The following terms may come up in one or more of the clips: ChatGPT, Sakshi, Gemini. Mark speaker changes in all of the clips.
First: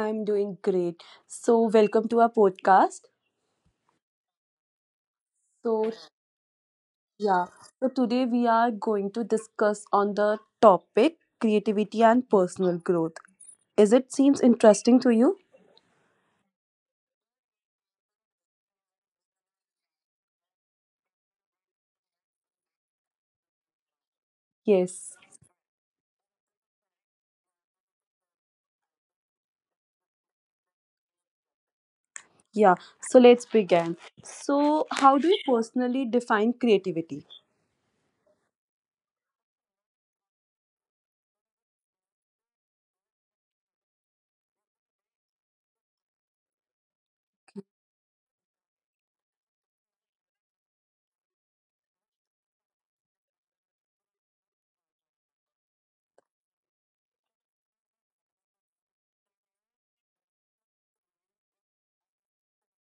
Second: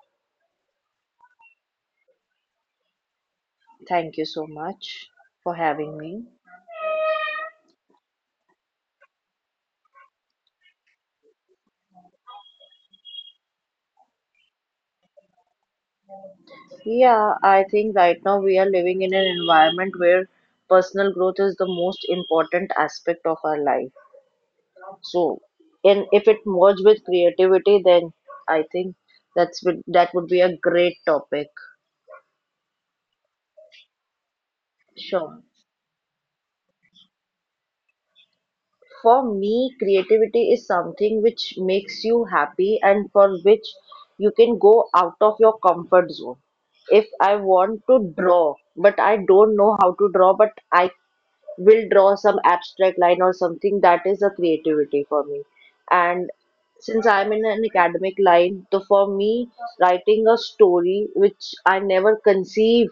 Speaker 1: I'm doing great. Welcome to our podcast.
Speaker 2: Thank you so much for
Speaker 1: So,
Speaker 2: having me.
Speaker 1: yeah. So today we are going to discuss on the topic creativity and personal growth. Is it seems interesting to you?
Speaker 2: Yeah, I think right now we are living in an environment where personal growth is the most important aspect of our life.
Speaker 1: Yes.
Speaker 2: So, and if it merged with creativity, then I think that would be a great topic.
Speaker 1: Yeah. So let's begin. So, how do you
Speaker 2: Sure.
Speaker 1: personally define creativity?
Speaker 2: For me, creativity is something which makes you happy and for which you can go out of your comfort zone. If I want to draw, but I don't know how to draw, but I will draw some abstract line or something, that is a creativity for me. And since I'm in an academic line, so for me, writing a story which I never conceive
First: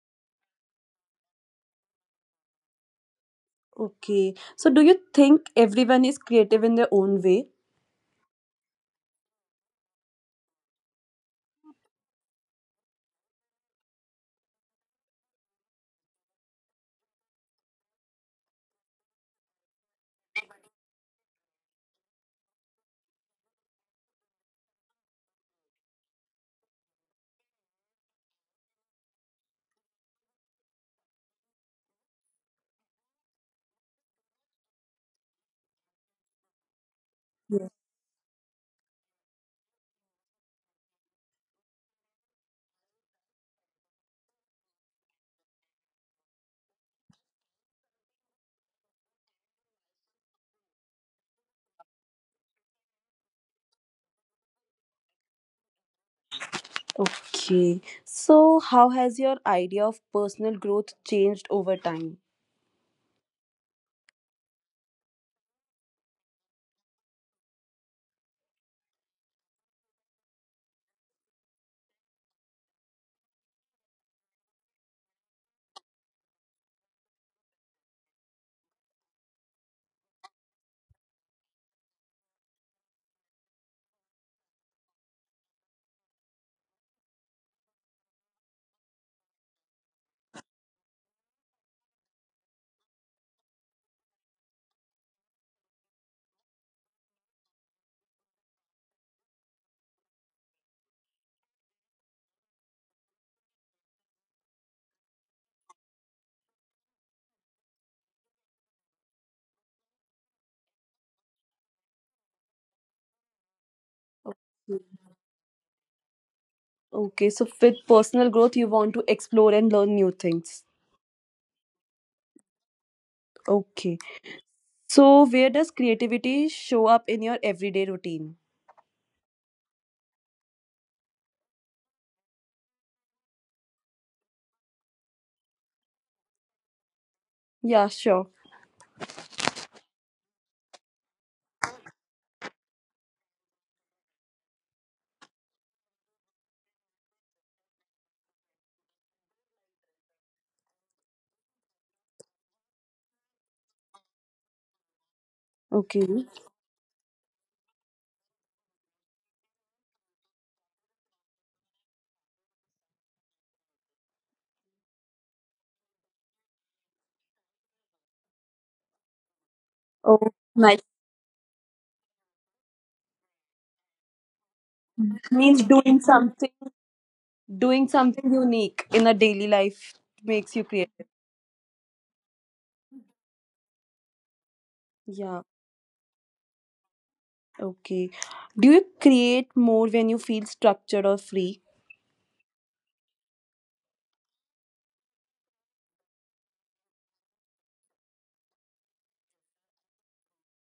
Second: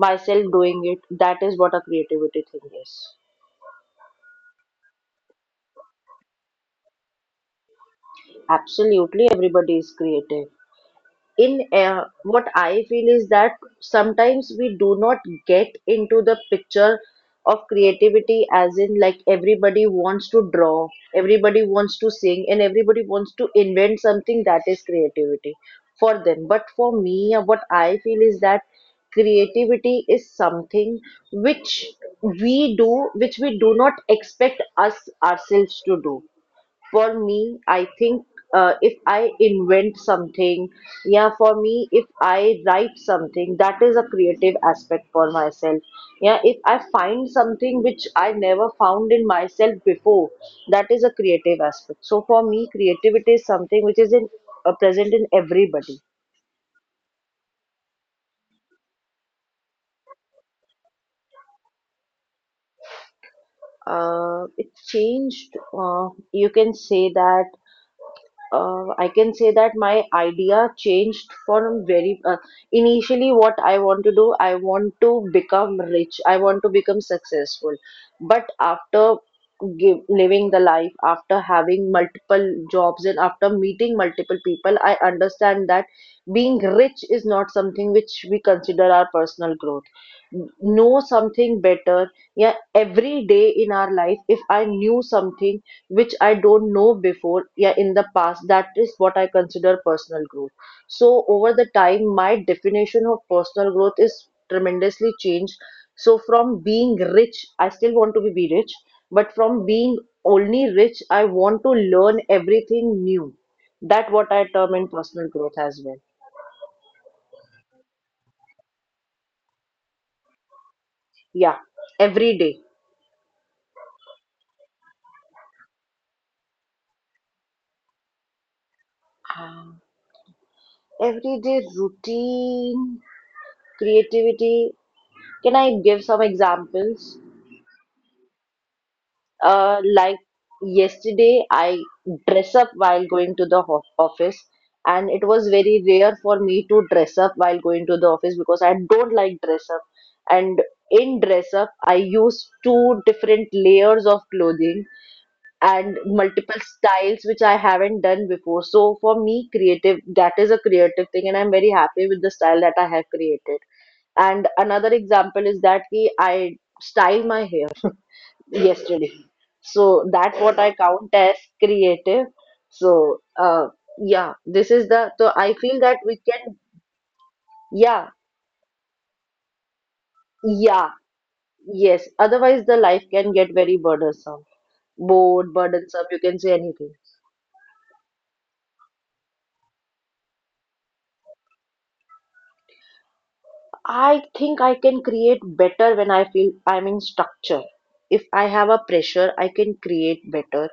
Speaker 2: myself doing it, that is what a creativity thing is.
Speaker 1: Okay. So, do you think everyone is creative in their own way?
Speaker 2: Absolutely, everybody is creative. In What I feel is that sometimes we do not get into the picture of creativity as in like everybody wants to draw, everybody wants to sing, and everybody wants to invent something that is creativity for them. But for me, what I feel is that creativity is something which which we do not expect us ourselves to do. For me, I think if I invent something, yeah, for me, if I write something, that is a creative aspect for myself. Yeah, if I find something which I never found in myself before, that is a creative aspect. So for me, creativity is something which is in present in everybody.
Speaker 1: Okay. So, how has your idea of personal growth changed over time?
Speaker 2: It changed. You can say that I can say that my idea changed from very initially. What I want to do, I want to become rich, I want to become successful. But after living the life, after having multiple jobs, and after meeting multiple people, I understand that being rich is not something which we consider our personal growth. Know something better. Yeah, every day in our life, if I knew something which I don't know before, yeah, in the past. That is what I consider personal growth. So over the time, my definition of personal growth is tremendously changed. So from being rich, I still want to be rich, but from being only rich, I want to learn everything new. That what I term in
Speaker 1: Okay,
Speaker 2: personal growth as well.
Speaker 1: Okay, so with personal growth, you want to explore and learn new things.
Speaker 2: Yeah, every day.
Speaker 1: Okay. So, where does creativity show up in your everyday routine?
Speaker 2: Everyday routine, creativity. Can I give some examples?
Speaker 1: Yeah, sure.
Speaker 2: Like yesterday, I dress up while going to the ho office, and it was very rare for me to dress up while going to the office because I don't like dress up. And in dress up, I use two different layers of clothing and
Speaker 1: Okay.
Speaker 2: multiple styles which I haven't done before. So for me, creative, that is a creative thing, and I'm very happy with the style that I have created. And another example is that ki I style my hair yesterday. So
Speaker 1: Oh,
Speaker 2: that's what I
Speaker 1: nice.
Speaker 2: count as creative. So yeah, this is the so I
Speaker 1: Means
Speaker 2: feel that
Speaker 1: doing
Speaker 2: we can.
Speaker 1: something, Doing
Speaker 2: Yeah,
Speaker 1: something unique in a daily life makes you
Speaker 2: yeah,
Speaker 1: creative.
Speaker 2: yes. Otherwise, the life can get very burdensome,
Speaker 1: Yeah.
Speaker 2: bored, burdensome. You can say anything.
Speaker 1: Okay. Do you create more when you feel structured or free?
Speaker 2: I think I can create better when I feel I'm in structure. If I have a pressure, I can create better.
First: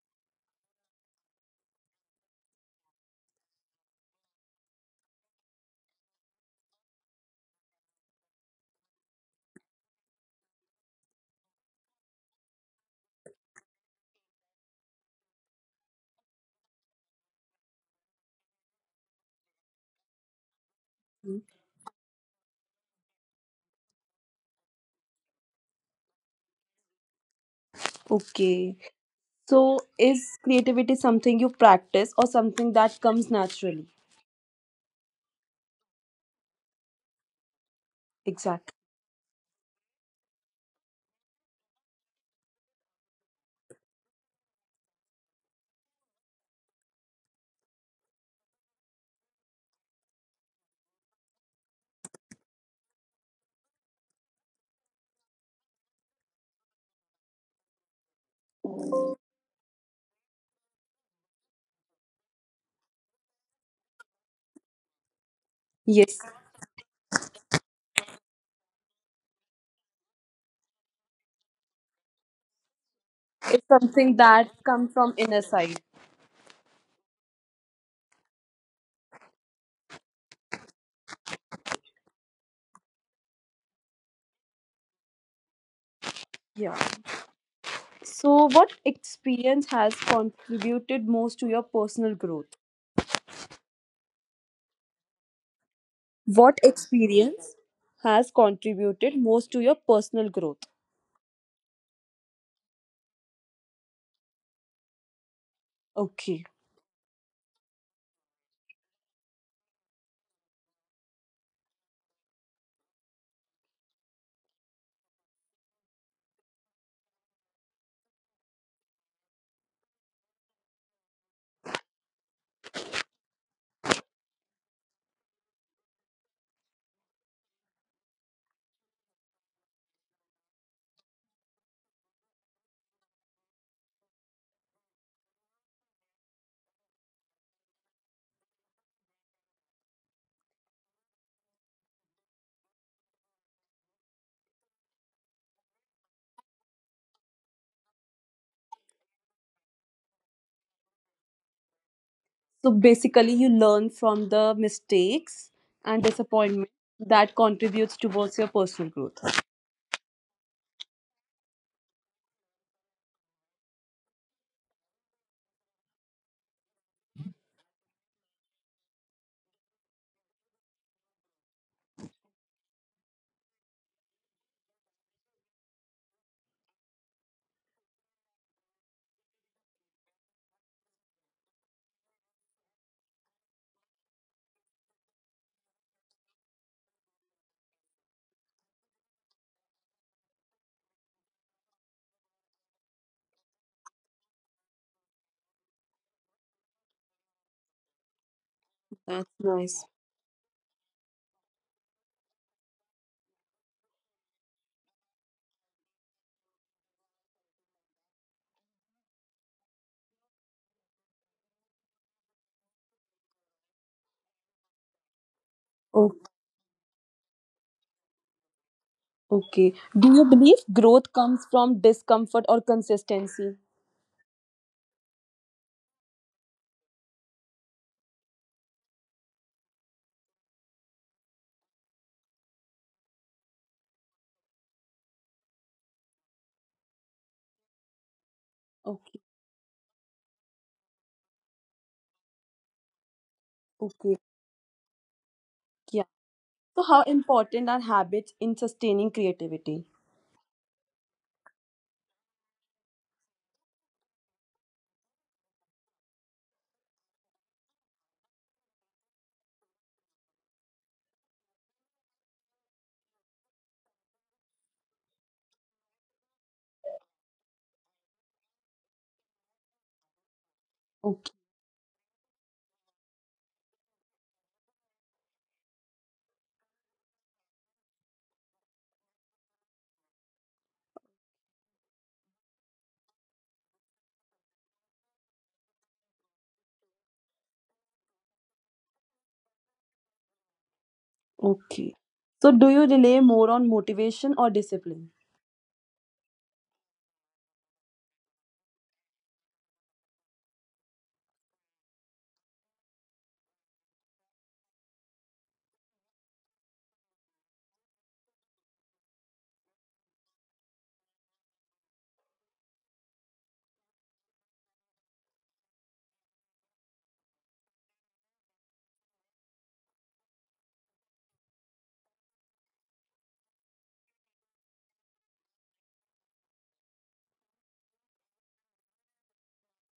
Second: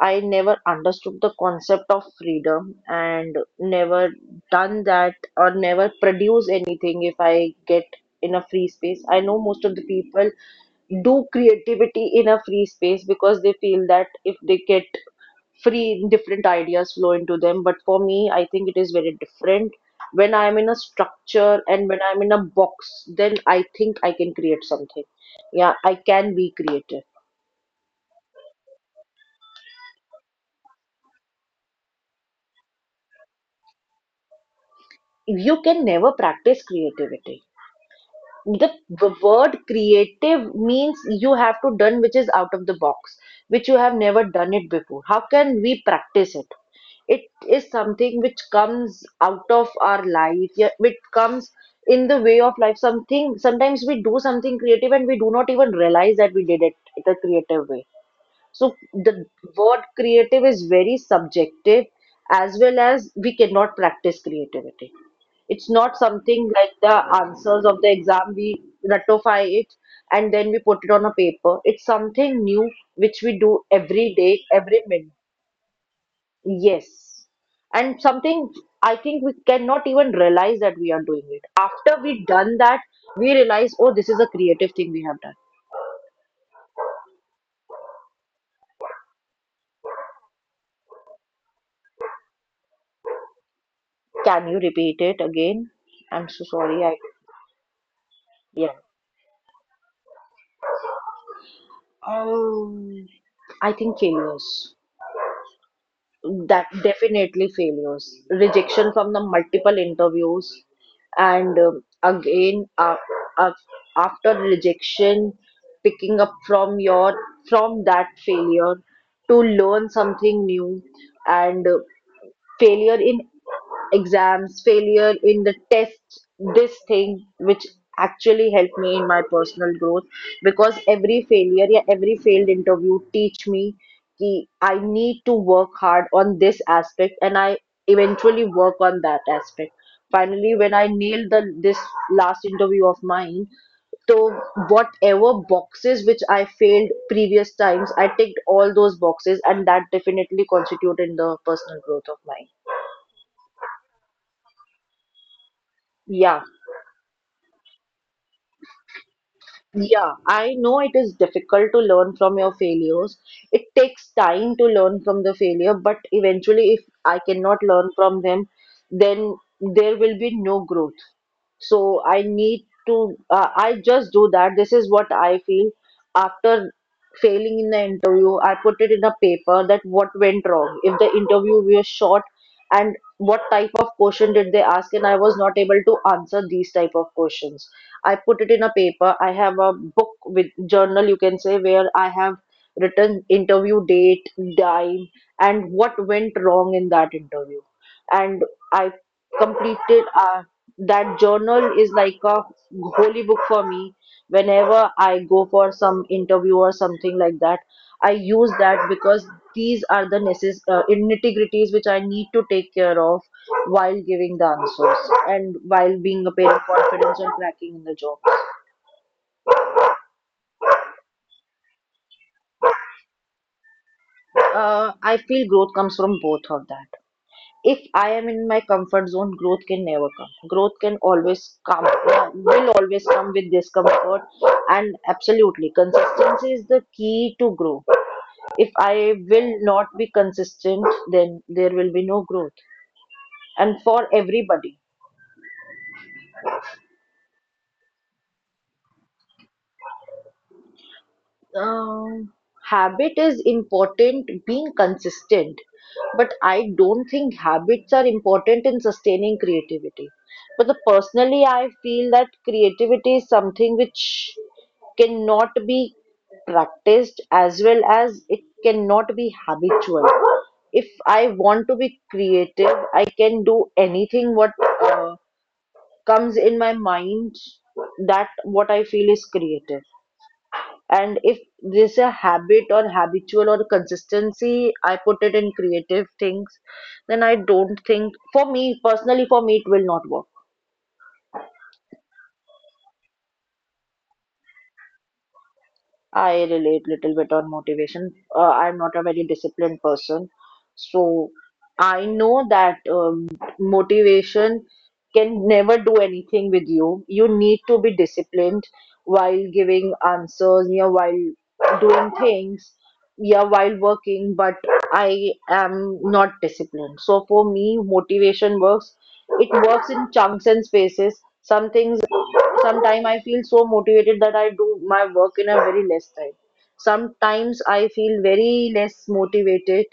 Speaker 2: I never understood the concept of freedom and never done that or never produce anything if I get in a free space. I know most of the people do creativity in a free space because they feel that if they get free, different ideas flow into them. But for me, I think it is very different. When I'm in a
Speaker 1: Mm.
Speaker 2: structure and when I'm in a box, then I think I can create something. Yeah, I can be creative.
Speaker 1: Okay. So, is creativity something you practice or something that comes naturally?
Speaker 2: You can never practice creativity. the
Speaker 1: Exactly.
Speaker 2: the word creative means you have to done which is out of the box, which you have never done it before. How can we practice it? It is something which comes out of our life, yeah, which comes in the way of life. Something, sometimes we do something creative and we do not even realize that we did it the creative way. So the word creative is very subjective, as well as we cannot practice creativity. It's not
Speaker 1: Yes.
Speaker 2: something like the answers of the exam, we ratify it and then we put it on a paper. It's something new which we do
Speaker 1: It's
Speaker 2: every
Speaker 1: something
Speaker 2: day,
Speaker 1: that
Speaker 2: every
Speaker 1: comes from
Speaker 2: minute.
Speaker 1: inner side.
Speaker 2: Yes. And something I think we cannot even realize that we are doing it. After we done that, we realize, oh, this is a creative thing we have done.
Speaker 1: Yeah. So, what experience has contributed most to your personal growth?
Speaker 2: Can you repeat it again? I'm so
Speaker 1: What
Speaker 2: sorry. I
Speaker 1: experience has
Speaker 2: yeah.
Speaker 1: contributed most to your personal growth?
Speaker 2: Um, I think failures.
Speaker 1: Okay.
Speaker 2: That definitely failures. Rejection from the multiple interviews, and uh, after rejection, picking up from your from that failure to learn something new, and failure in exams, failure in the test, this thing which actually helped me in my personal growth, because every failure, yeah, every failed interview teach me कि I need to work hard on this aspect and I eventually work on that aspect. Finally, when I nailed the this last interview of mine, so whatever boxes which I failed previous times, I ticked all those boxes, and that definitely constitute in the personal growth of mine.
Speaker 1: So basically, you learn from the mistakes and
Speaker 2: Yeah.
Speaker 1: disappointment that contributes towards your personal growth.
Speaker 2: Yeah, I know it is difficult to learn from your failures. It takes time to learn from the failure, but eventually, if I cannot learn from them, then there will be no growth. So I need to, I just do that. This is what I feel after failing in the interview. I put it in a paper that what went wrong. If the interview was short and what type of question did they ask, and I was not able to answer these type of questions, I put it in a paper. I have a book with journal, you can say, where I have written interview date, time, and what went wrong in that interview. And I
Speaker 1: That's nice.
Speaker 2: completed that journal is like a holy book for me. Whenever I go for some interview or something like that, I use that because these are the integrities which I need to take care of while giving the answers and while
Speaker 1: Oh,
Speaker 2: being a pair of confidence and cracking in the job.
Speaker 1: okay. Do you believe growth comes from discomfort or consistency?
Speaker 2: I feel growth comes from both of that. If I am in my comfort zone, growth can never come. Growth can always come, will always come with discomfort. And absolutely, consistency is the key to grow. If I
Speaker 1: Okay.
Speaker 2: will not be consistent, then there will be no growth. And for
Speaker 1: Okay.
Speaker 2: everybody,
Speaker 1: Yeah. So, how important are habits in sustaining creativity?
Speaker 2: Um, habit is important, being consistent, but I don't think habits are important in sustaining creativity. But the, personally, I feel that creativity is something which cannot be practiced as well as it cannot be habitual. If
Speaker 1: Okay.
Speaker 2: I want to be creative, I can do anything what uh, comes in my mind that what I feel is creative. And if there's a habit or habitual or consistency, I put it in creative things, then I don't think, for me personally, for me it will not work.
Speaker 1: Okay. So, do you rely more on motivation or discipline?
Speaker 2: I relate little bit on motivation. I'm not a very disciplined person, so I know that motivation can never do anything with you. You need to be disciplined while giving answers, yeah, while doing things, yeah, while working. But I am not disciplined. So for me, motivation works. It works in chunks and spaces. Sometimes I feel so motivated that I do my work in a very less time. Sometimes I feel very less motivated,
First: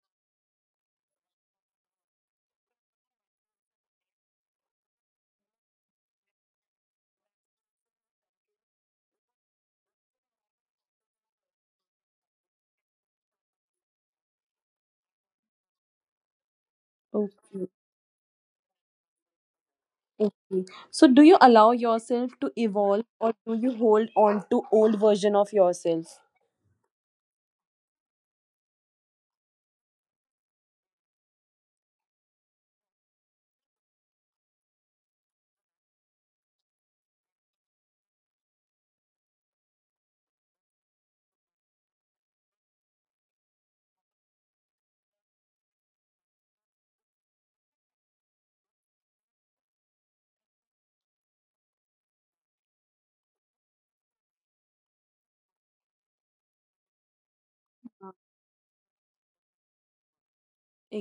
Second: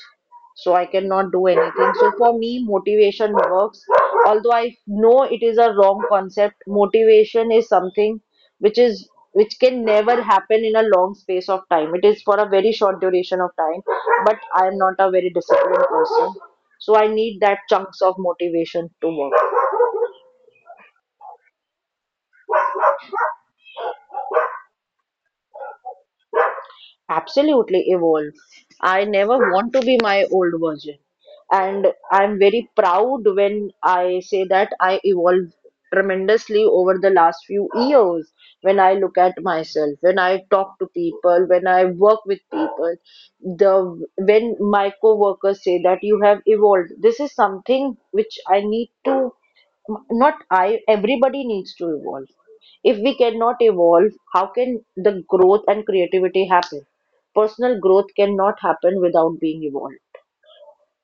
Speaker 2: so I cannot do anything. So for me, motivation works. Although I know it is a wrong concept, motivation is something which can never happen in a long space of time. It is for a very short duration of time. But I am not a very disciplined person, so I need that
Speaker 1: Okay.
Speaker 2: chunks of motivation to work.
Speaker 1: Okay. So, do you allow yourself to evolve or do you hold on to old version of yourself?
Speaker 2: Absolutely evolve. I never want to be my old version. And I'm very proud when I say that I evolved tremendously over the last few years. When I look at myself, when I talk to people, when I work with people, the when my co-workers say that you have evolved, this is something which I need to, not I, everybody needs to evolve. If we cannot evolve, how can the growth and creativity happen? Personal growth cannot happen without being evolved.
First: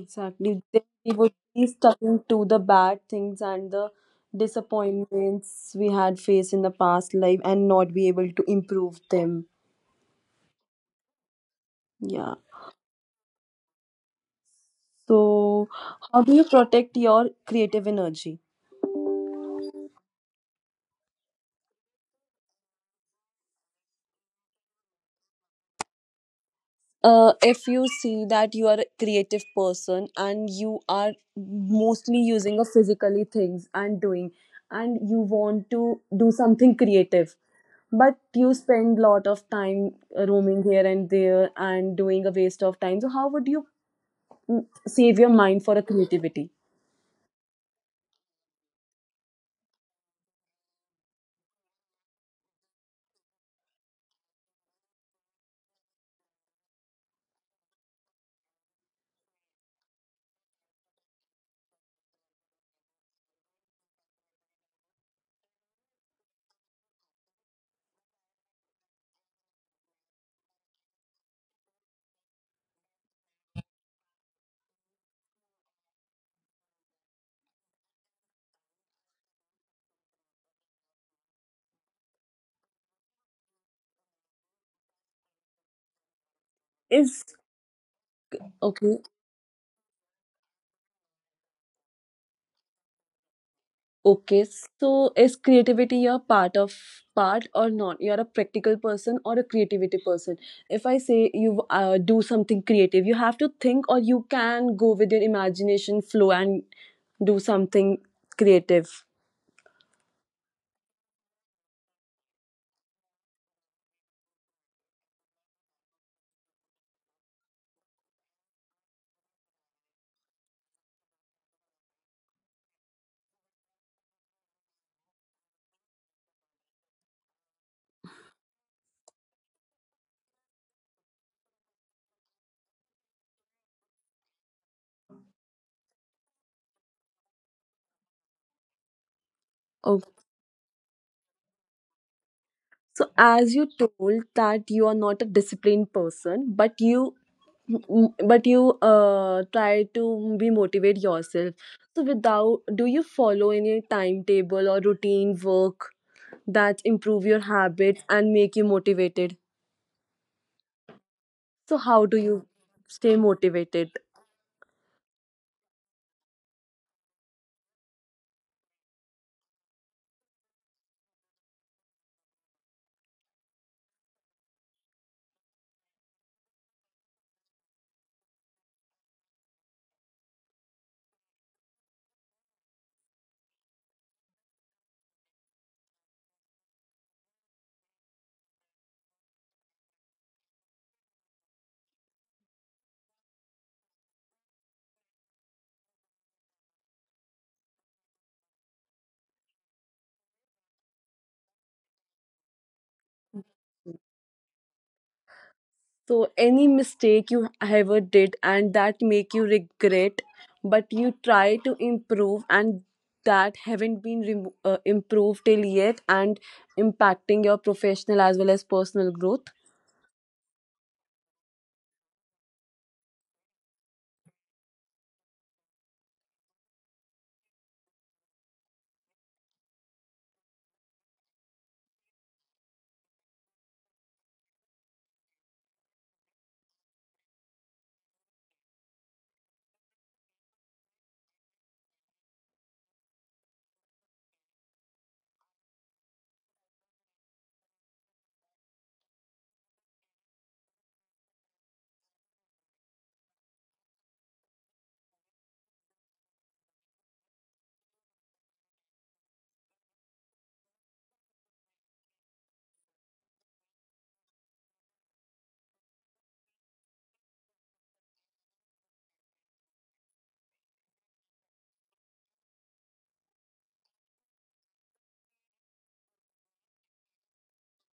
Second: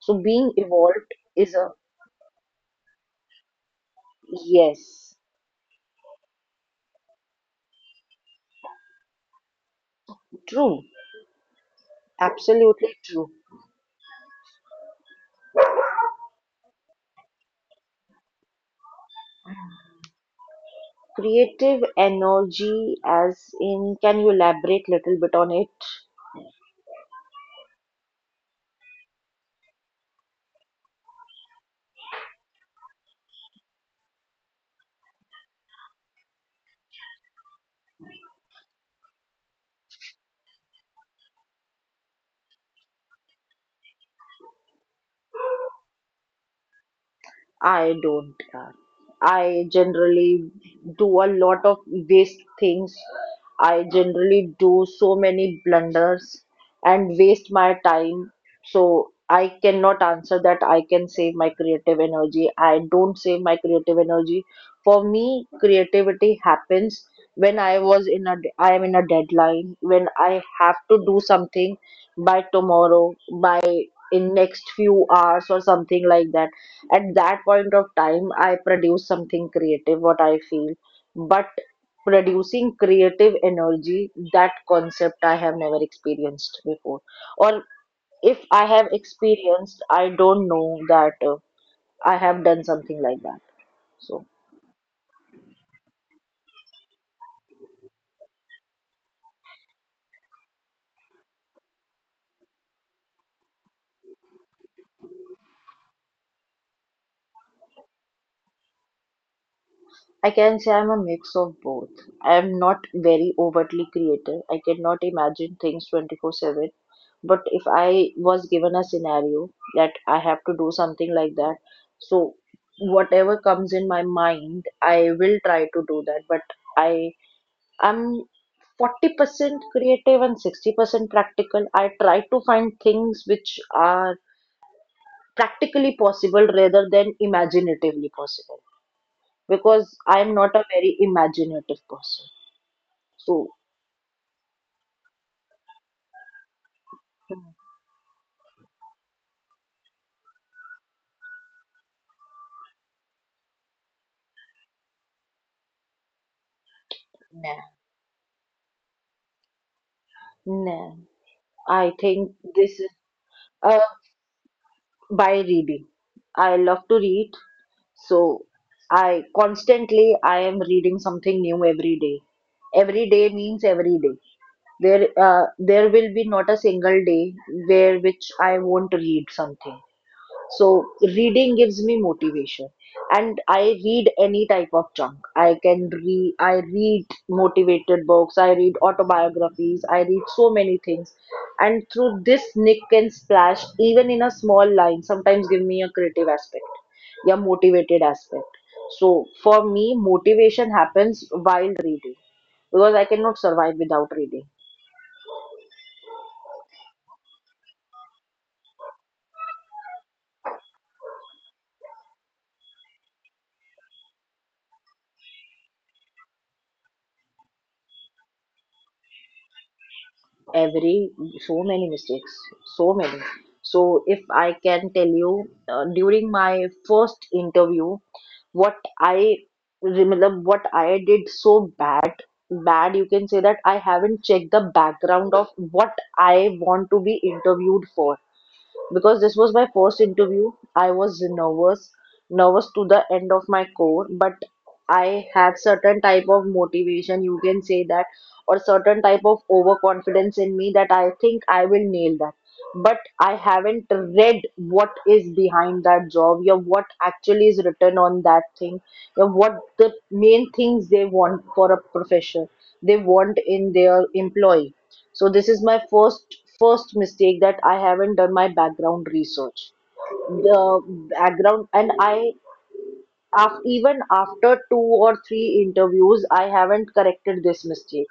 Speaker 2: So being
Speaker 1: Then
Speaker 2: evolved
Speaker 1: we would
Speaker 2: is
Speaker 1: be
Speaker 2: a.
Speaker 1: stuck to the bad things and the
Speaker 2: Yes,
Speaker 1: disappointments we had faced in the past life and not be able to improve them.
Speaker 2: true,
Speaker 1: Yeah.
Speaker 2: absolutely true.
Speaker 1: So, how do you protect your creative energy?
Speaker 2: Creative energy, as in, can you elaborate little bit on it?
Speaker 1: If you see that you are a creative person and you are mostly using of physically things and doing and you want to do something creative but you spend lot of time roaming here and there and doing a waste of time, so how would you save your mind for a creativity
Speaker 2: I don't. I generally do a lot of waste things. I generally do so many blunders and waste my time. So I cannot answer that. I can save my creative energy. I don't save my creative energy. For me, creativity happens when I am in a deadline, when I have to do something by tomorrow, by in next few hours or something like that. At that point of time I produce something creative, what I feel. But producing creative energy, that concept I have never experienced before.
Speaker 1: is
Speaker 2: Or if I have
Speaker 1: okay.
Speaker 2: experienced, I don't know that I have done something like that. So
Speaker 1: Okay, so is creativity a part or not? You're a practical person or a creativity person. If I say you do something creative, you have to think or you can go with your imagination flow and do something creative.
Speaker 2: I can say I'm a mix of both. I am not very overtly creative. I cannot imagine things 24/7. But if I was given a scenario that I have to do something like that, so whatever comes in my mind, I will try to do that. But I am 40% creative and 60% practical. I try to find things which are practically possible rather than imaginatively possible because
Speaker 1: Okay.
Speaker 2: I'm not a very imaginative person.
Speaker 1: So
Speaker 2: So,
Speaker 1: as you told that you are not a disciplined person, but you but you try to be motivate yourself. So without do you follow any timetable or routine work that improve your
Speaker 2: nah,
Speaker 1: habits and make you motivated.
Speaker 2: nah.
Speaker 1: So
Speaker 2: I
Speaker 1: how do
Speaker 2: think
Speaker 1: you
Speaker 2: this is
Speaker 1: stay
Speaker 2: uh,
Speaker 1: motivated?
Speaker 2: by reading. I love to read, so I am reading something new every day. Every day means every day. There will be not a single day where which I won't read something. So reading gives me motivation, and I read any type of junk. I can read. I read motivated books. I read autobiographies. I read so many things, and through this nick and splash, even in a small line, sometimes give me a creative aspect, yeah, motivated aspect. So for me, motivation happens while reading because I cannot survive without reading.
Speaker 1: So any mistake you ever did and that make you regret, but you try to improve and that haven't been improved till yet and impacting your professional as well as personal growth.
Speaker 2: Every so many mistakes, so many. So if I can tell you, during my first interview, what I remember, what I did so bad. Bad, you can say that, I haven't checked the background of what I want to be interviewed for because this was my first interview. I was nervous, nervous to the end of my core, but I had certain type of motivation, you can say that, or certain type of overconfidence in me that I think I will nail that. But I haven't read what is behind that job or what actually is written on that thing or what the main things they want for a profession, they want in their employee. So this is my first mistake, that I haven't done my background research. The background. And I even after 2 or 3 interviews, I haven't corrected this mistake.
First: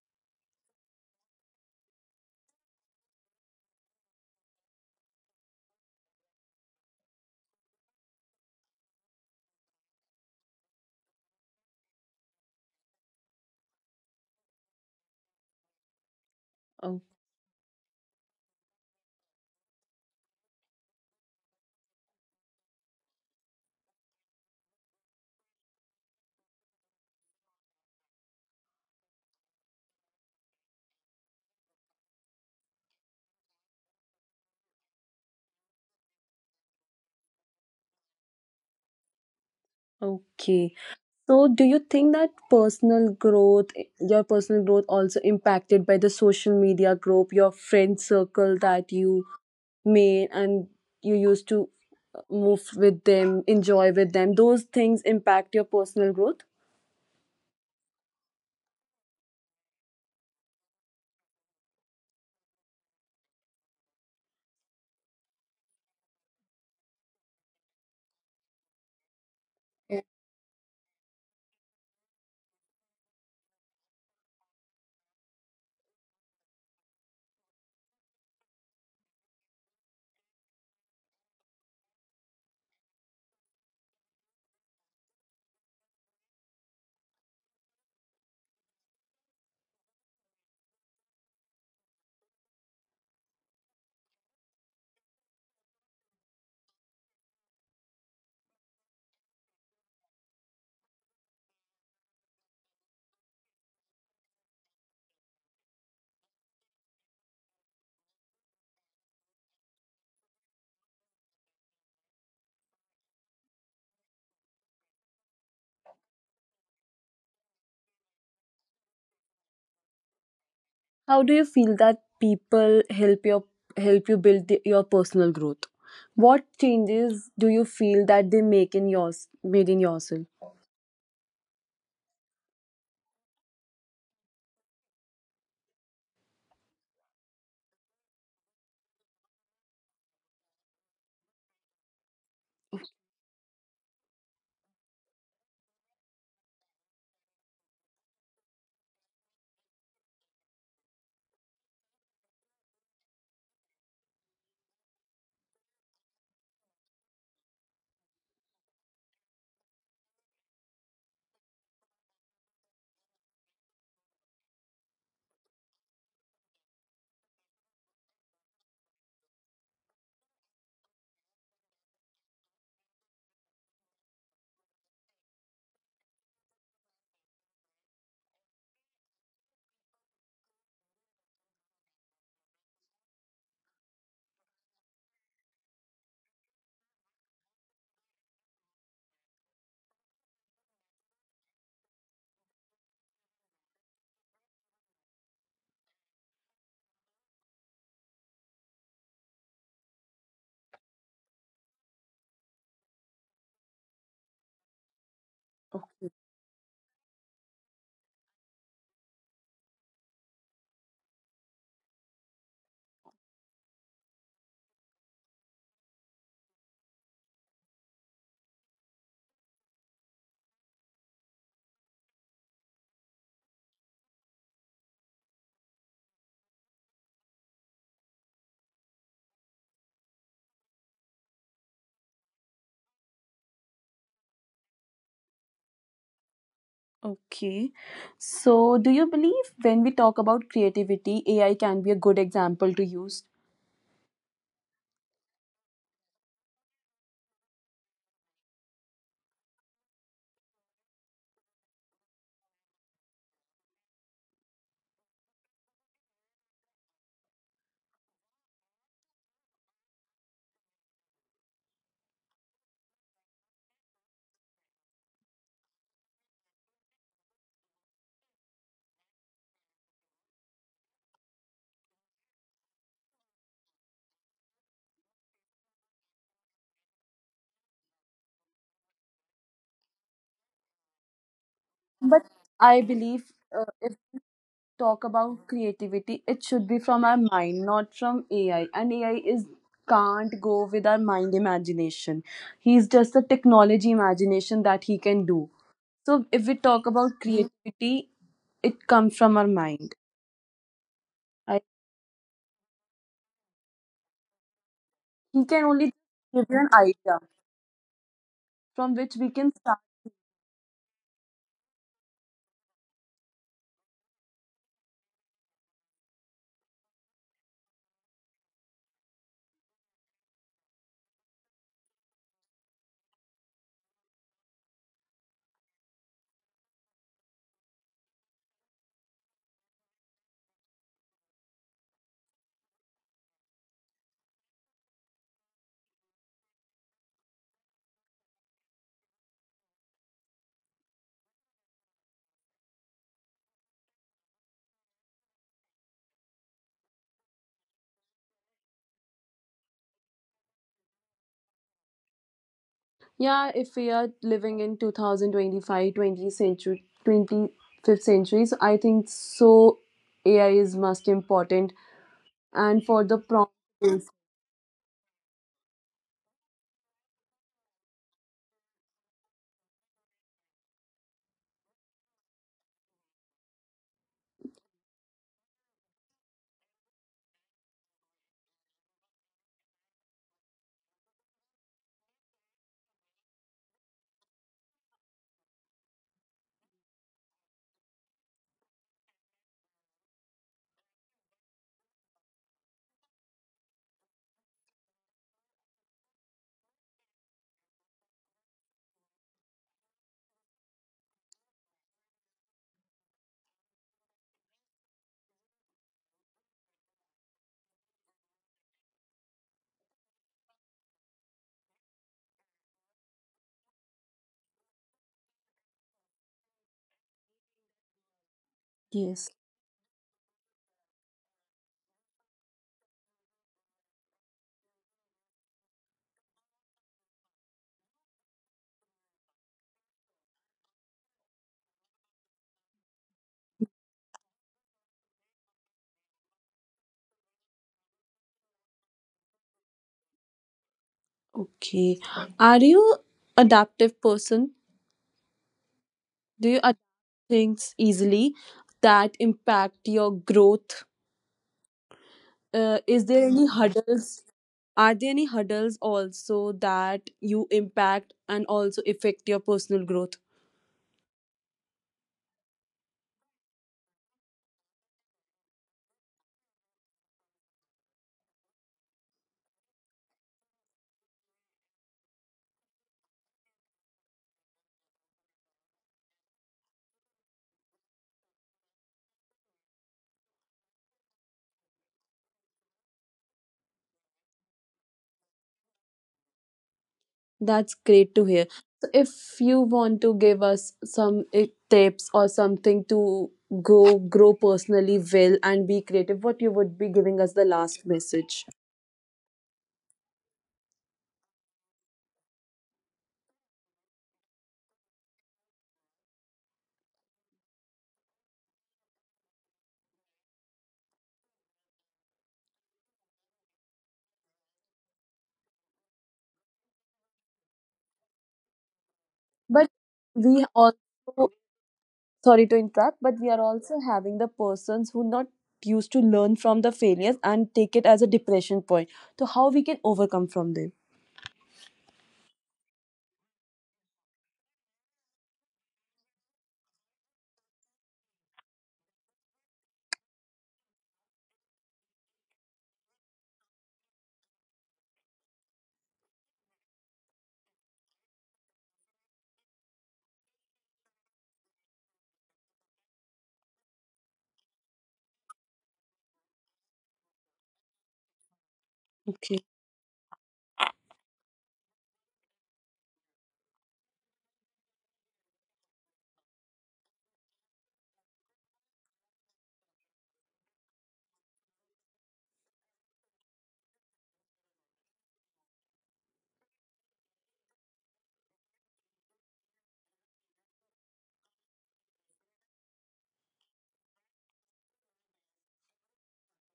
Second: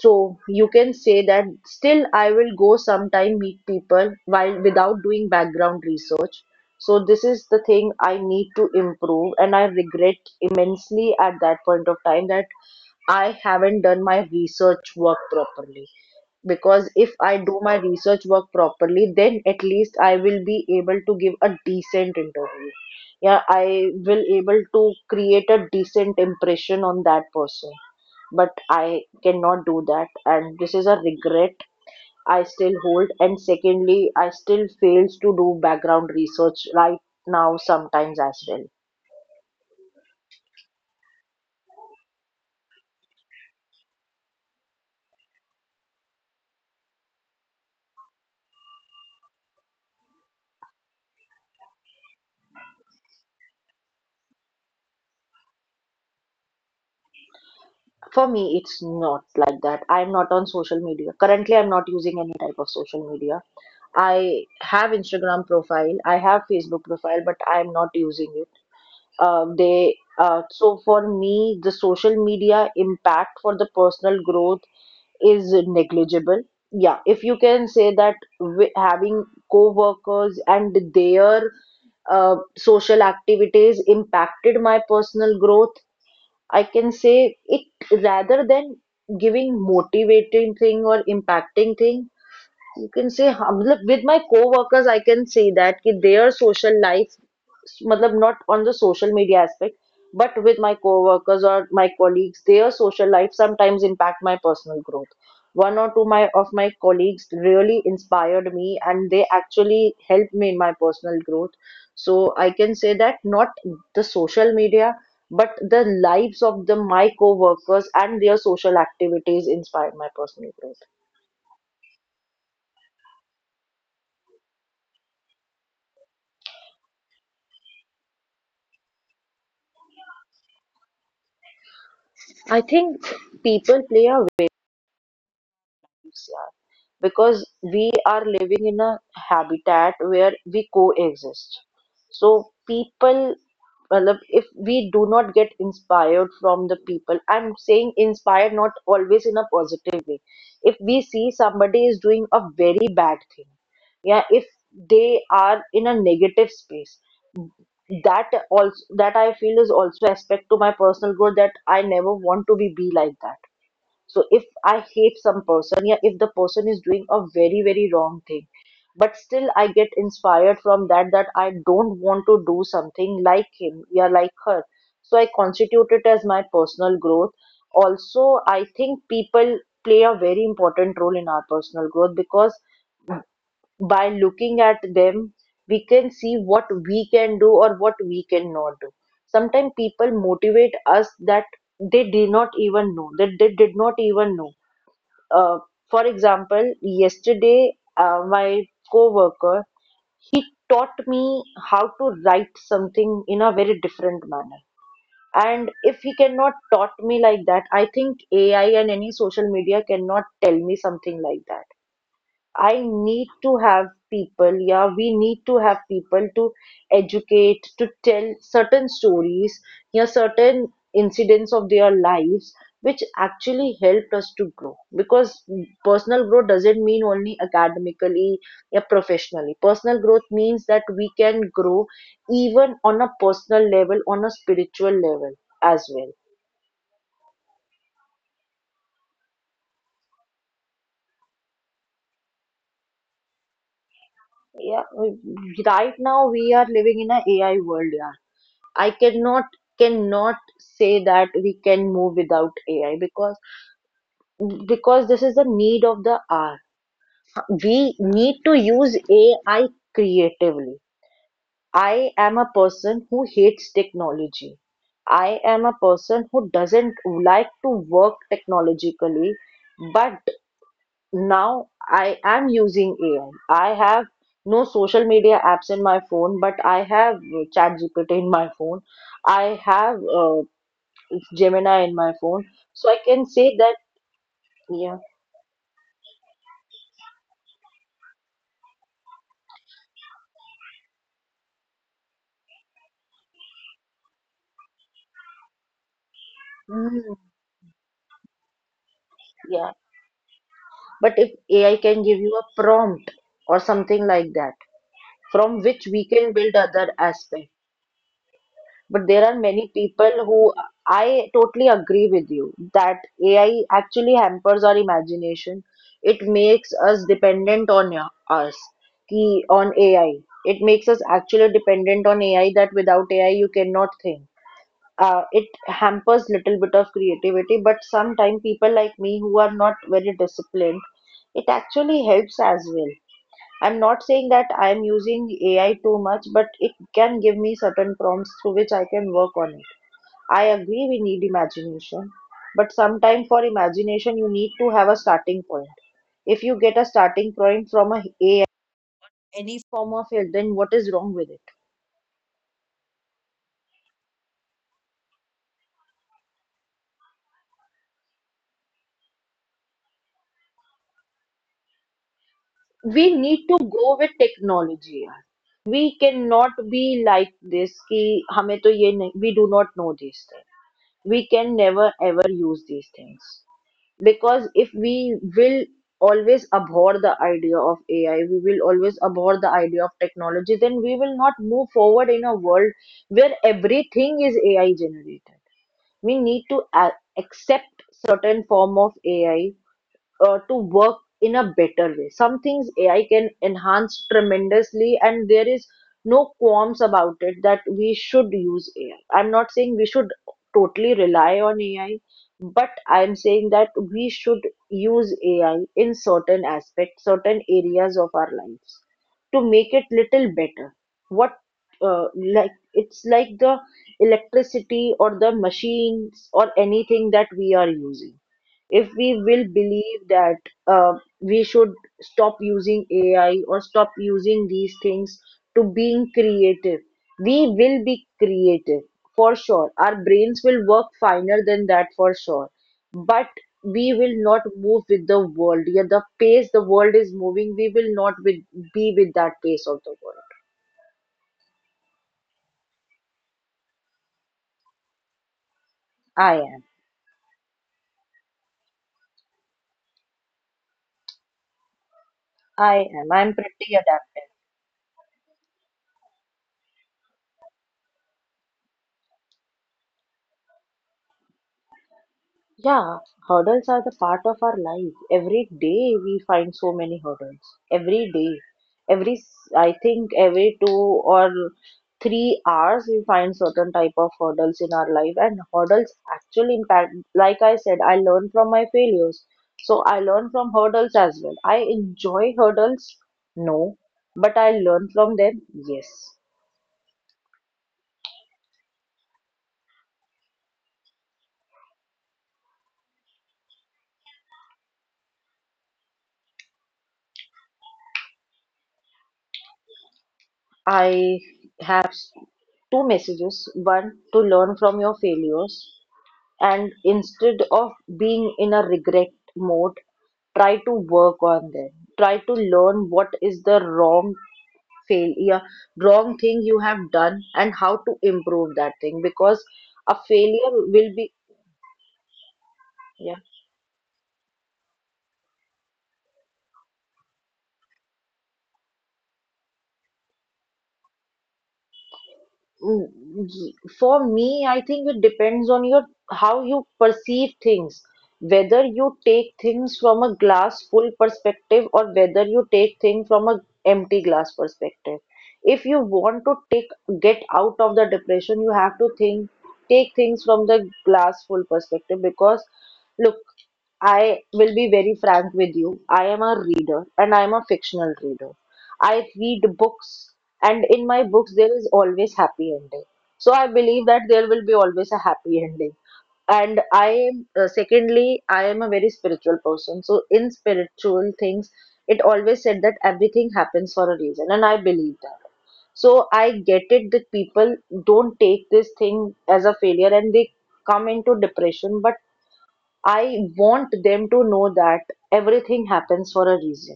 Speaker 2: So you can say that still I will go sometime meet people while without doing background research. So this is the thing I need to improve, and I regret immensely at that point of time that I haven't done my research work properly because
Speaker 1: Oh,
Speaker 2: if I do my research work properly, then at least I will be able to give a decent interview. Yeah, I will able to create a decent impression on that person, but I cannot do that. And this is a regret I still hold. And secondly, I still fails to do background research right now sometimes as well.
Speaker 1: okay. So, do you think that your personal growth, also impacted by the social media group, your friend circle that you made and you used to move with them, enjoy with them, those things impact your personal growth.
Speaker 2: For me, it's not like that. I'm not on social media. Currently, I'm not using any type of social media. I have Instagram profile, I have Facebook profile, but I'm not using it. They
Speaker 1: Yeah.
Speaker 2: so for me, the social media impact for the personal growth is negligible. Yeah, if you can say that having co-workers and their social activities impacted my personal growth, I can say it, rather than giving motivating thing or impacting thing. You can say hum look, with my co-workers I can say that कि their social life, मतलब not on the social media aspect, but with my co-workers or my colleagues, their social life sometimes impact my personal growth. One or two my of my colleagues really inspired me, and they actually helped me in my personal growth. So I can say that not the social media, but the lives of the my co-workers and their social activities inspired my personal growth.
Speaker 1: How do you feel that people help you build your personal growth? What changes do you feel that they make in yours made in yourself?
Speaker 2: I think people play a waves, yeah, because we are living in a habitat where we coexist. So people, matlab, if we do not get inspired from the people, I'm saying inspired not always in a positive way. If we see somebody is doing a very bad thing, yeah, if they are in a negative space, that also, that I feel is also aspect to my personal growth, that I never want to be like that. So if I hate some person, yeah, if the person is doing a very very wrong thing, but still I get inspired from that, that I don't want to do something like him, yeah, like her. So I constitute it as my personal growth. Also, I think people play a very important role in our personal growth because by looking at them, we can see what we can do or what we cannot do. Sometimes people motivate us that they did not even know that they did not even know uh, for example, yesterday, my coworker, he taught me how to write something in a very different manner. And if he
Speaker 1: Okay.
Speaker 2: cannot taught me like that, I think AI and any social media cannot tell me something like that. I need to have people, yeah, we need to have people to educate, to tell certain stories, yeah, certain incidents of their lives, which actually helped us to grow. Because personal growth doesn't mean only academically, yeah, professionally. Personal growth means that we can grow even on a personal level, on a spiritual level as well.
Speaker 1: Okay. So, do you believe when we talk about creativity, AI can be a good example to use?
Speaker 2: Yeah, right now we are living in a AI world, yeah. I cannot say that we can move without AI because this is the need of the hour. We need to use AI creatively. I am a person who hates technology. I am a person who doesn't like to work technologically, but now I am using AI. I have no social media apps in my phone, but I have ChatGPT in my phone. I have Gemini in my
Speaker 1: But
Speaker 2: phone. So
Speaker 1: I
Speaker 2: I can
Speaker 1: believe
Speaker 2: say that,
Speaker 1: if
Speaker 2: yeah.
Speaker 1: talk about creativity, it should be from our mind, not from AI. And AI is can't go with our mind imagination. He's just a technology imagination that he can do. So, if we talk
Speaker 2: Mm,
Speaker 1: about creativity, it comes from our
Speaker 2: yeah.
Speaker 1: mind.
Speaker 2: But if
Speaker 1: I,
Speaker 2: AI can give you a prompt or something like that,
Speaker 1: he
Speaker 2: from
Speaker 1: can
Speaker 2: which we
Speaker 1: only
Speaker 2: can build
Speaker 1: give you an
Speaker 2: other
Speaker 1: idea
Speaker 2: aspect. But
Speaker 1: from
Speaker 2: there
Speaker 1: which
Speaker 2: are
Speaker 1: we can
Speaker 2: many
Speaker 1: start.
Speaker 2: people who, I totally agree with you that AI actually hampers our imagination. It makes us dependent on us, on AI. It makes us actually dependent on AI that without AI you cannot think. It hampers little bit of creativity, but sometimes people like me who are not very disciplined, it actually helps as well. I'm not saying that I'm using AI too much, but it can give me certain prompts through which I can work on it. I agree we need imagination, but sometimes for imagination you need to have a starting point. If you get a starting point from a AI, any form of it, then what is wrong with it?
Speaker 1: Yeah, if we are living in 2025, century, 25th centuries, I think so AI is most important. And
Speaker 2: We
Speaker 1: for the
Speaker 2: need to
Speaker 1: prompt,
Speaker 2: go with
Speaker 1: is-
Speaker 2: technology यार. We cannot be like this कि हमें तो ये नहीं. We do not know these things, we can never ever use these things. Because if we will always abhor the idea of AI, we will always abhor the idea of technology, then we will not move forward in a world where everything is AI generated. We need to accept certain form of AI, to work in a better way. Some things AI can enhance tremendously, and there is no qualms about it that we should use AI. I'm not saying we should totally rely on AI, but I'm saying that we should use AI in certain aspects, certain areas of our lives to make it little better. What, uh, like it's like the electricity or the machines or anything that we are using, if we
Speaker 1: yes.
Speaker 2: will believe that uh, we should stop using AI or stop using these things to being creative, we will be creative for sure. Our brains will work finer than that for sure. But we will not move with the world. Yeah, the pace the world is moving, we will not with, be with that pace of the world.
Speaker 1: Okay. Are you adaptive person?
Speaker 2: I
Speaker 1: Do
Speaker 2: am.
Speaker 1: you adapt things easily that impact your growth?
Speaker 2: I am.
Speaker 1: Is
Speaker 2: I'm
Speaker 1: there any
Speaker 2: pretty adaptive.
Speaker 1: hurdles? Are there any hurdles also that you impact and also affect your personal growth?
Speaker 2: Yeah, hurdles are the part of our life. Every day we find so many hurdles. Every day, I think every 2 or 3 hours we find certain type of hurdles in our life, and hurdles actually impact. Like I said, I learn from my failures, so I learn from hurdles as well. I enjoy hurdles, no, but I learn from them. Yes,
Speaker 1: That's great to hear. So if you want to give us some tips or something to go grow personally well and be creative, what you would be giving us the last message.
Speaker 2: I have two messages. One, to learn from your failures and instead of being in a regret mode, try to work on them, try to learn what is the wrong failure, wrong thing you have done, and how to improve that thing because
Speaker 1: But
Speaker 2: a failure
Speaker 1: we
Speaker 2: will
Speaker 1: also
Speaker 2: be
Speaker 1: sorry to interrupt,
Speaker 2: yeah.
Speaker 1: but we are also having the persons who not used to learn from the failures and take it as a depression point. So how we can overcome from them.
Speaker 2: Mm, For me, I think it depends on your how you perceive things, whether you take things from a glass full perspective or whether you take things from a empty glass perspective. If you want to take get out of the depression, you have to think take things from the glass full perspective because look, I will be very frank with you. I am a reader and I am a fictional reader. I read
Speaker 1: Okay.
Speaker 2: books, and in my books there is always happy ending. So I believe that there will be always a happy ending. And I am secondly, I am a very spiritual person. So in spiritual things, it always said that everything happens for a reason, and I believe that. So I get it that people don't take this thing as a failure and they come into depression, but I want them to know that everything happens for a reason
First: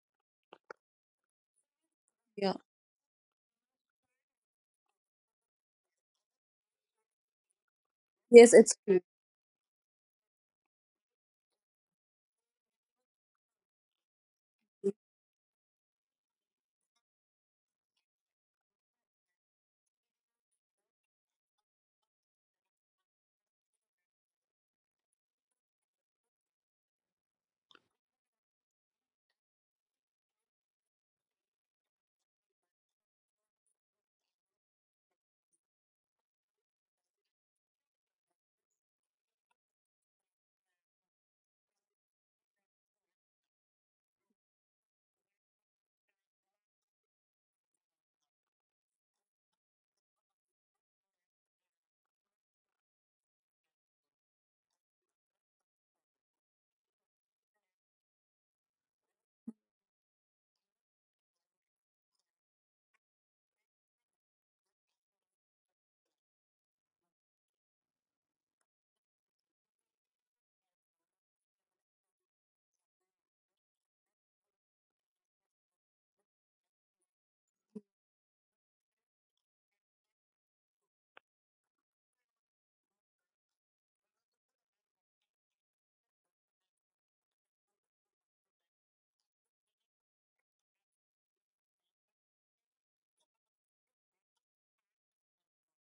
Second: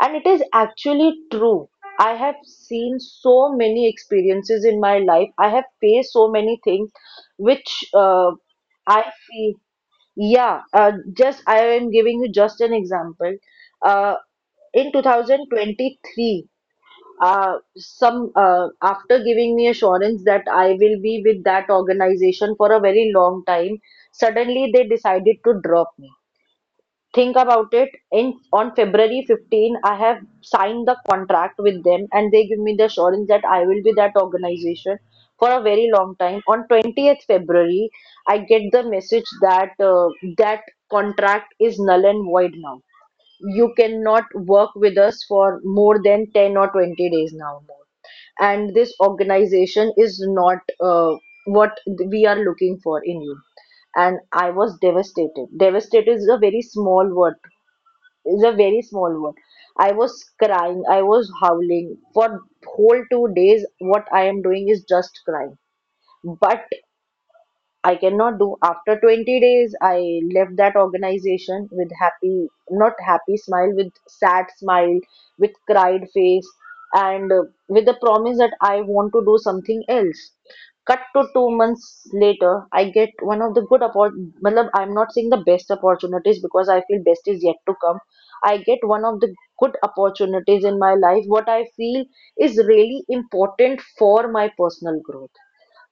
Speaker 2: and it is actually true. I have
Speaker 1: Yeah.
Speaker 2: seen so many experiences in my life. I have faced so many things which
Speaker 1: Yes, it's.
Speaker 2: I feel, yeah, just I am giving you just an example. Uh, in 2023, some after giving me assurance that I will be with that organization for a very long time, suddenly they decided to drop me. Think about it, in on february 15 I have signed the contract with them and they give me the assurance that I will be that organization for a very long time. On 20th february I get the message that that contract is null and void now. You cannot work with us for more than 10 or 20 days now more, and this organization is not what we are looking for in you. And I was devastated. Devastated is a very small word, it's a very small word. I was crying, I was howling for whole 2 days. What I am doing is just crying. But I cannot do. After 20 days, I left that organization with happy, not happy smile, with sad smile, with cried face, and with the promise that I want to do something else. Cut to 2 months later, I get one of the good opportunities. I'm not saying the best opportunities because I feel best is yet to come. I get one of the good opportunities in my life, what I feel is really important for my personal growth.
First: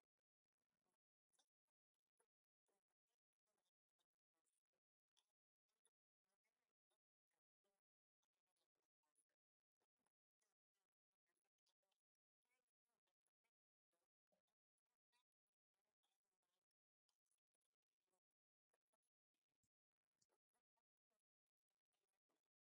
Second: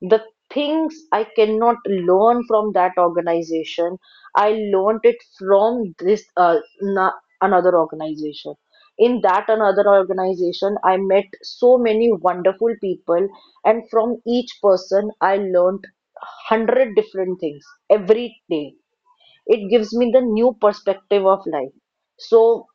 Speaker 2: The things I cannot learn from that organization, I learned it from another organization. In that another organization, I met so many wonderful people, and from each person, I learned hundred different things every day. It gives me the new perspective of life. So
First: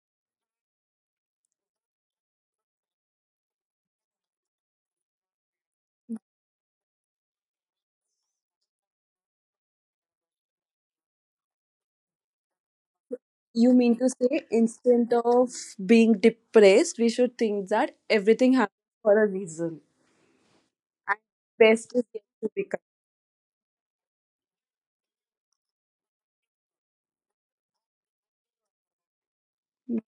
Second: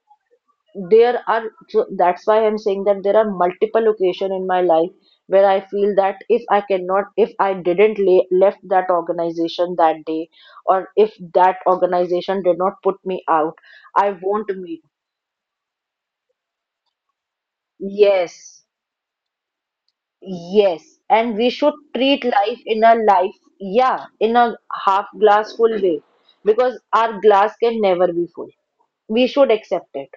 Speaker 2: there are so that's why I'm saying that there are multiple occasion in my life where I feel that if I didn't left that organization that day, or if that organization did not put me out
Speaker 1: You mean to
Speaker 2: I
Speaker 1: say
Speaker 2: won't meet.
Speaker 1: instead of being depressed, we should think that everything
Speaker 2: Yes,
Speaker 1: happens for a reason.
Speaker 2: yes,
Speaker 1: And
Speaker 2: and we should
Speaker 1: best is
Speaker 2: treat
Speaker 1: yet to
Speaker 2: life
Speaker 1: become.
Speaker 2: in a life yeah, in a half glass full way, because our glass can never be full, we should accept it,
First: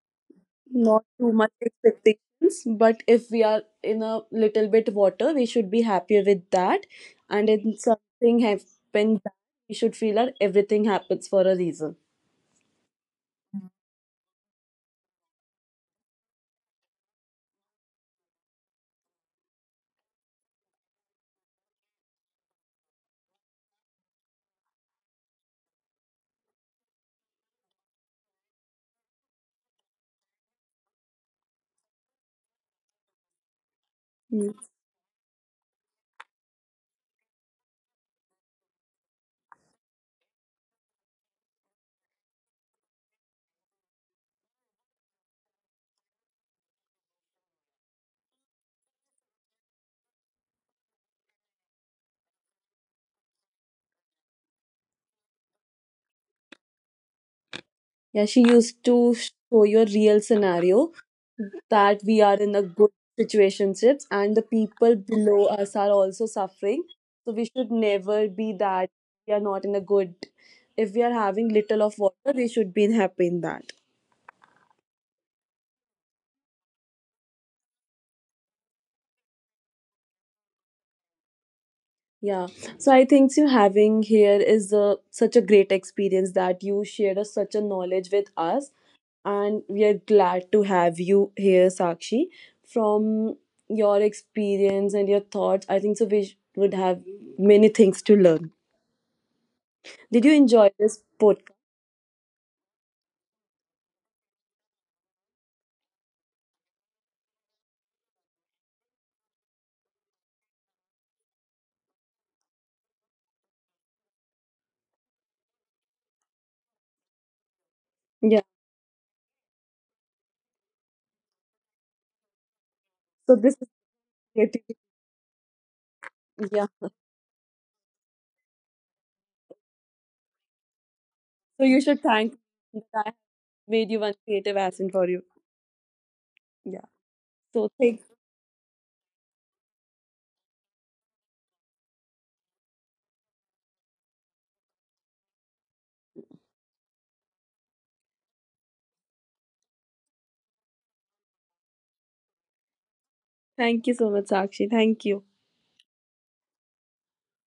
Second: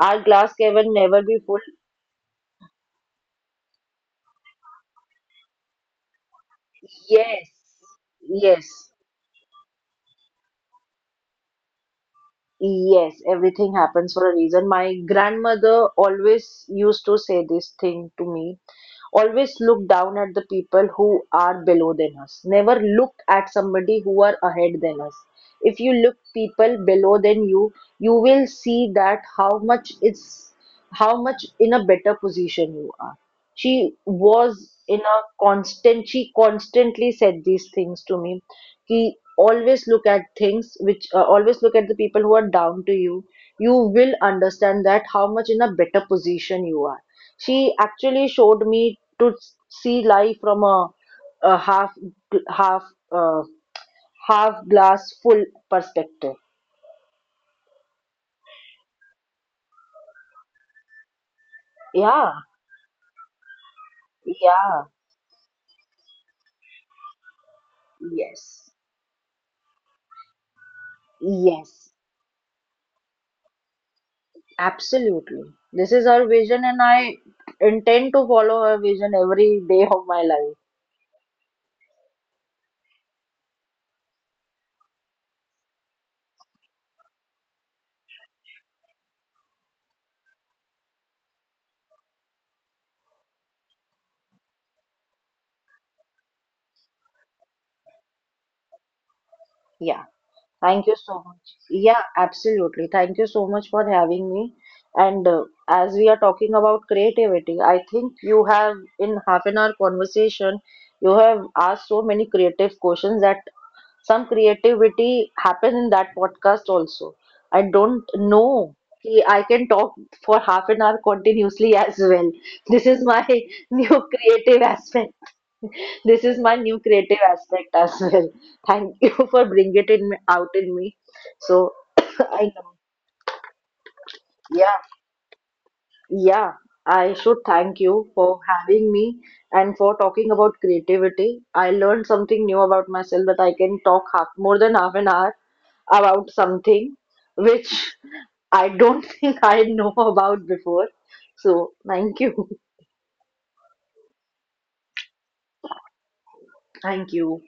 Speaker 2: our glass can
Speaker 1: Not
Speaker 2: never
Speaker 1: too
Speaker 2: be
Speaker 1: much
Speaker 2: full.
Speaker 1: expectations, but if we are in a little bit water, we should be happier with that. And
Speaker 2: Yes,
Speaker 1: if something
Speaker 2: yes.
Speaker 1: happens, we should feel that everything happens for a reason.
Speaker 2: Yes, everything happens for a reason. My grandmother always used to say this thing to me. Always look down at the people who are below than us. Never look at somebody who are ahead than us. If you look people below than you, you will see that how much in a better position you are. She
Speaker 1: Hmm.
Speaker 2: was in a constant, she constantly said these things to me, ki always look at things which always look at the people who are down to you, you will understand that how much in a better position you are. She actually showed me to see life from a half uh, half glass full perspective.
Speaker 1: Yeah, she used to show your real scenario that we
Speaker 2: Yeah,
Speaker 1: are in a good situationships and the
Speaker 2: yeah.
Speaker 1: people below us are also suffering. So we should never be
Speaker 2: Yes,
Speaker 1: that we are not in a good. If we are having little
Speaker 2: yes,
Speaker 1: of water, we should be happy in that.
Speaker 2: absolutely. This is her vision, and I intend to follow her vision every day of my life.
Speaker 1: Yeah. So I think you having here is a, such a great experience that you shared a, such a knowledge with us. And we are glad to have you here, Sakshi. From your experience and your thoughts, I think so we would have many things to learn.
Speaker 2: Yeah.
Speaker 1: Did you enjoy
Speaker 2: Thank you
Speaker 1: this
Speaker 2: so
Speaker 1: podcast?
Speaker 2: much. Yeah, absolutely. Thank you so much for having me. And as we are talking about creativity, I think you have, in half an hour conversation, you have asked so many creative questions that some creativity happened in that podcast also. I don't
Speaker 1: Yeah.
Speaker 2: know. कि I can talk for half an hour continuously as well. This is my
Speaker 1: So this is
Speaker 2: new
Speaker 1: creative.
Speaker 2: creative aspect. This is my
Speaker 1: Yeah.
Speaker 2: new creative aspect as well. Thank you for bringing it in out in me.
Speaker 1: So
Speaker 2: So
Speaker 1: you should thank
Speaker 2: I know.
Speaker 1: me that I made you one creative
Speaker 2: Yeah,
Speaker 1: asset for you.
Speaker 2: yeah.
Speaker 1: Yeah.
Speaker 2: I should
Speaker 1: So
Speaker 2: thank you for having me and for talking about creativity. I learned something new about myself that I can talk half, more than half an hour about something which I don't think I know about before. So thank you.
Speaker 1: thank you so much, Sakshi. Thank you.
Speaker 2: Thank you.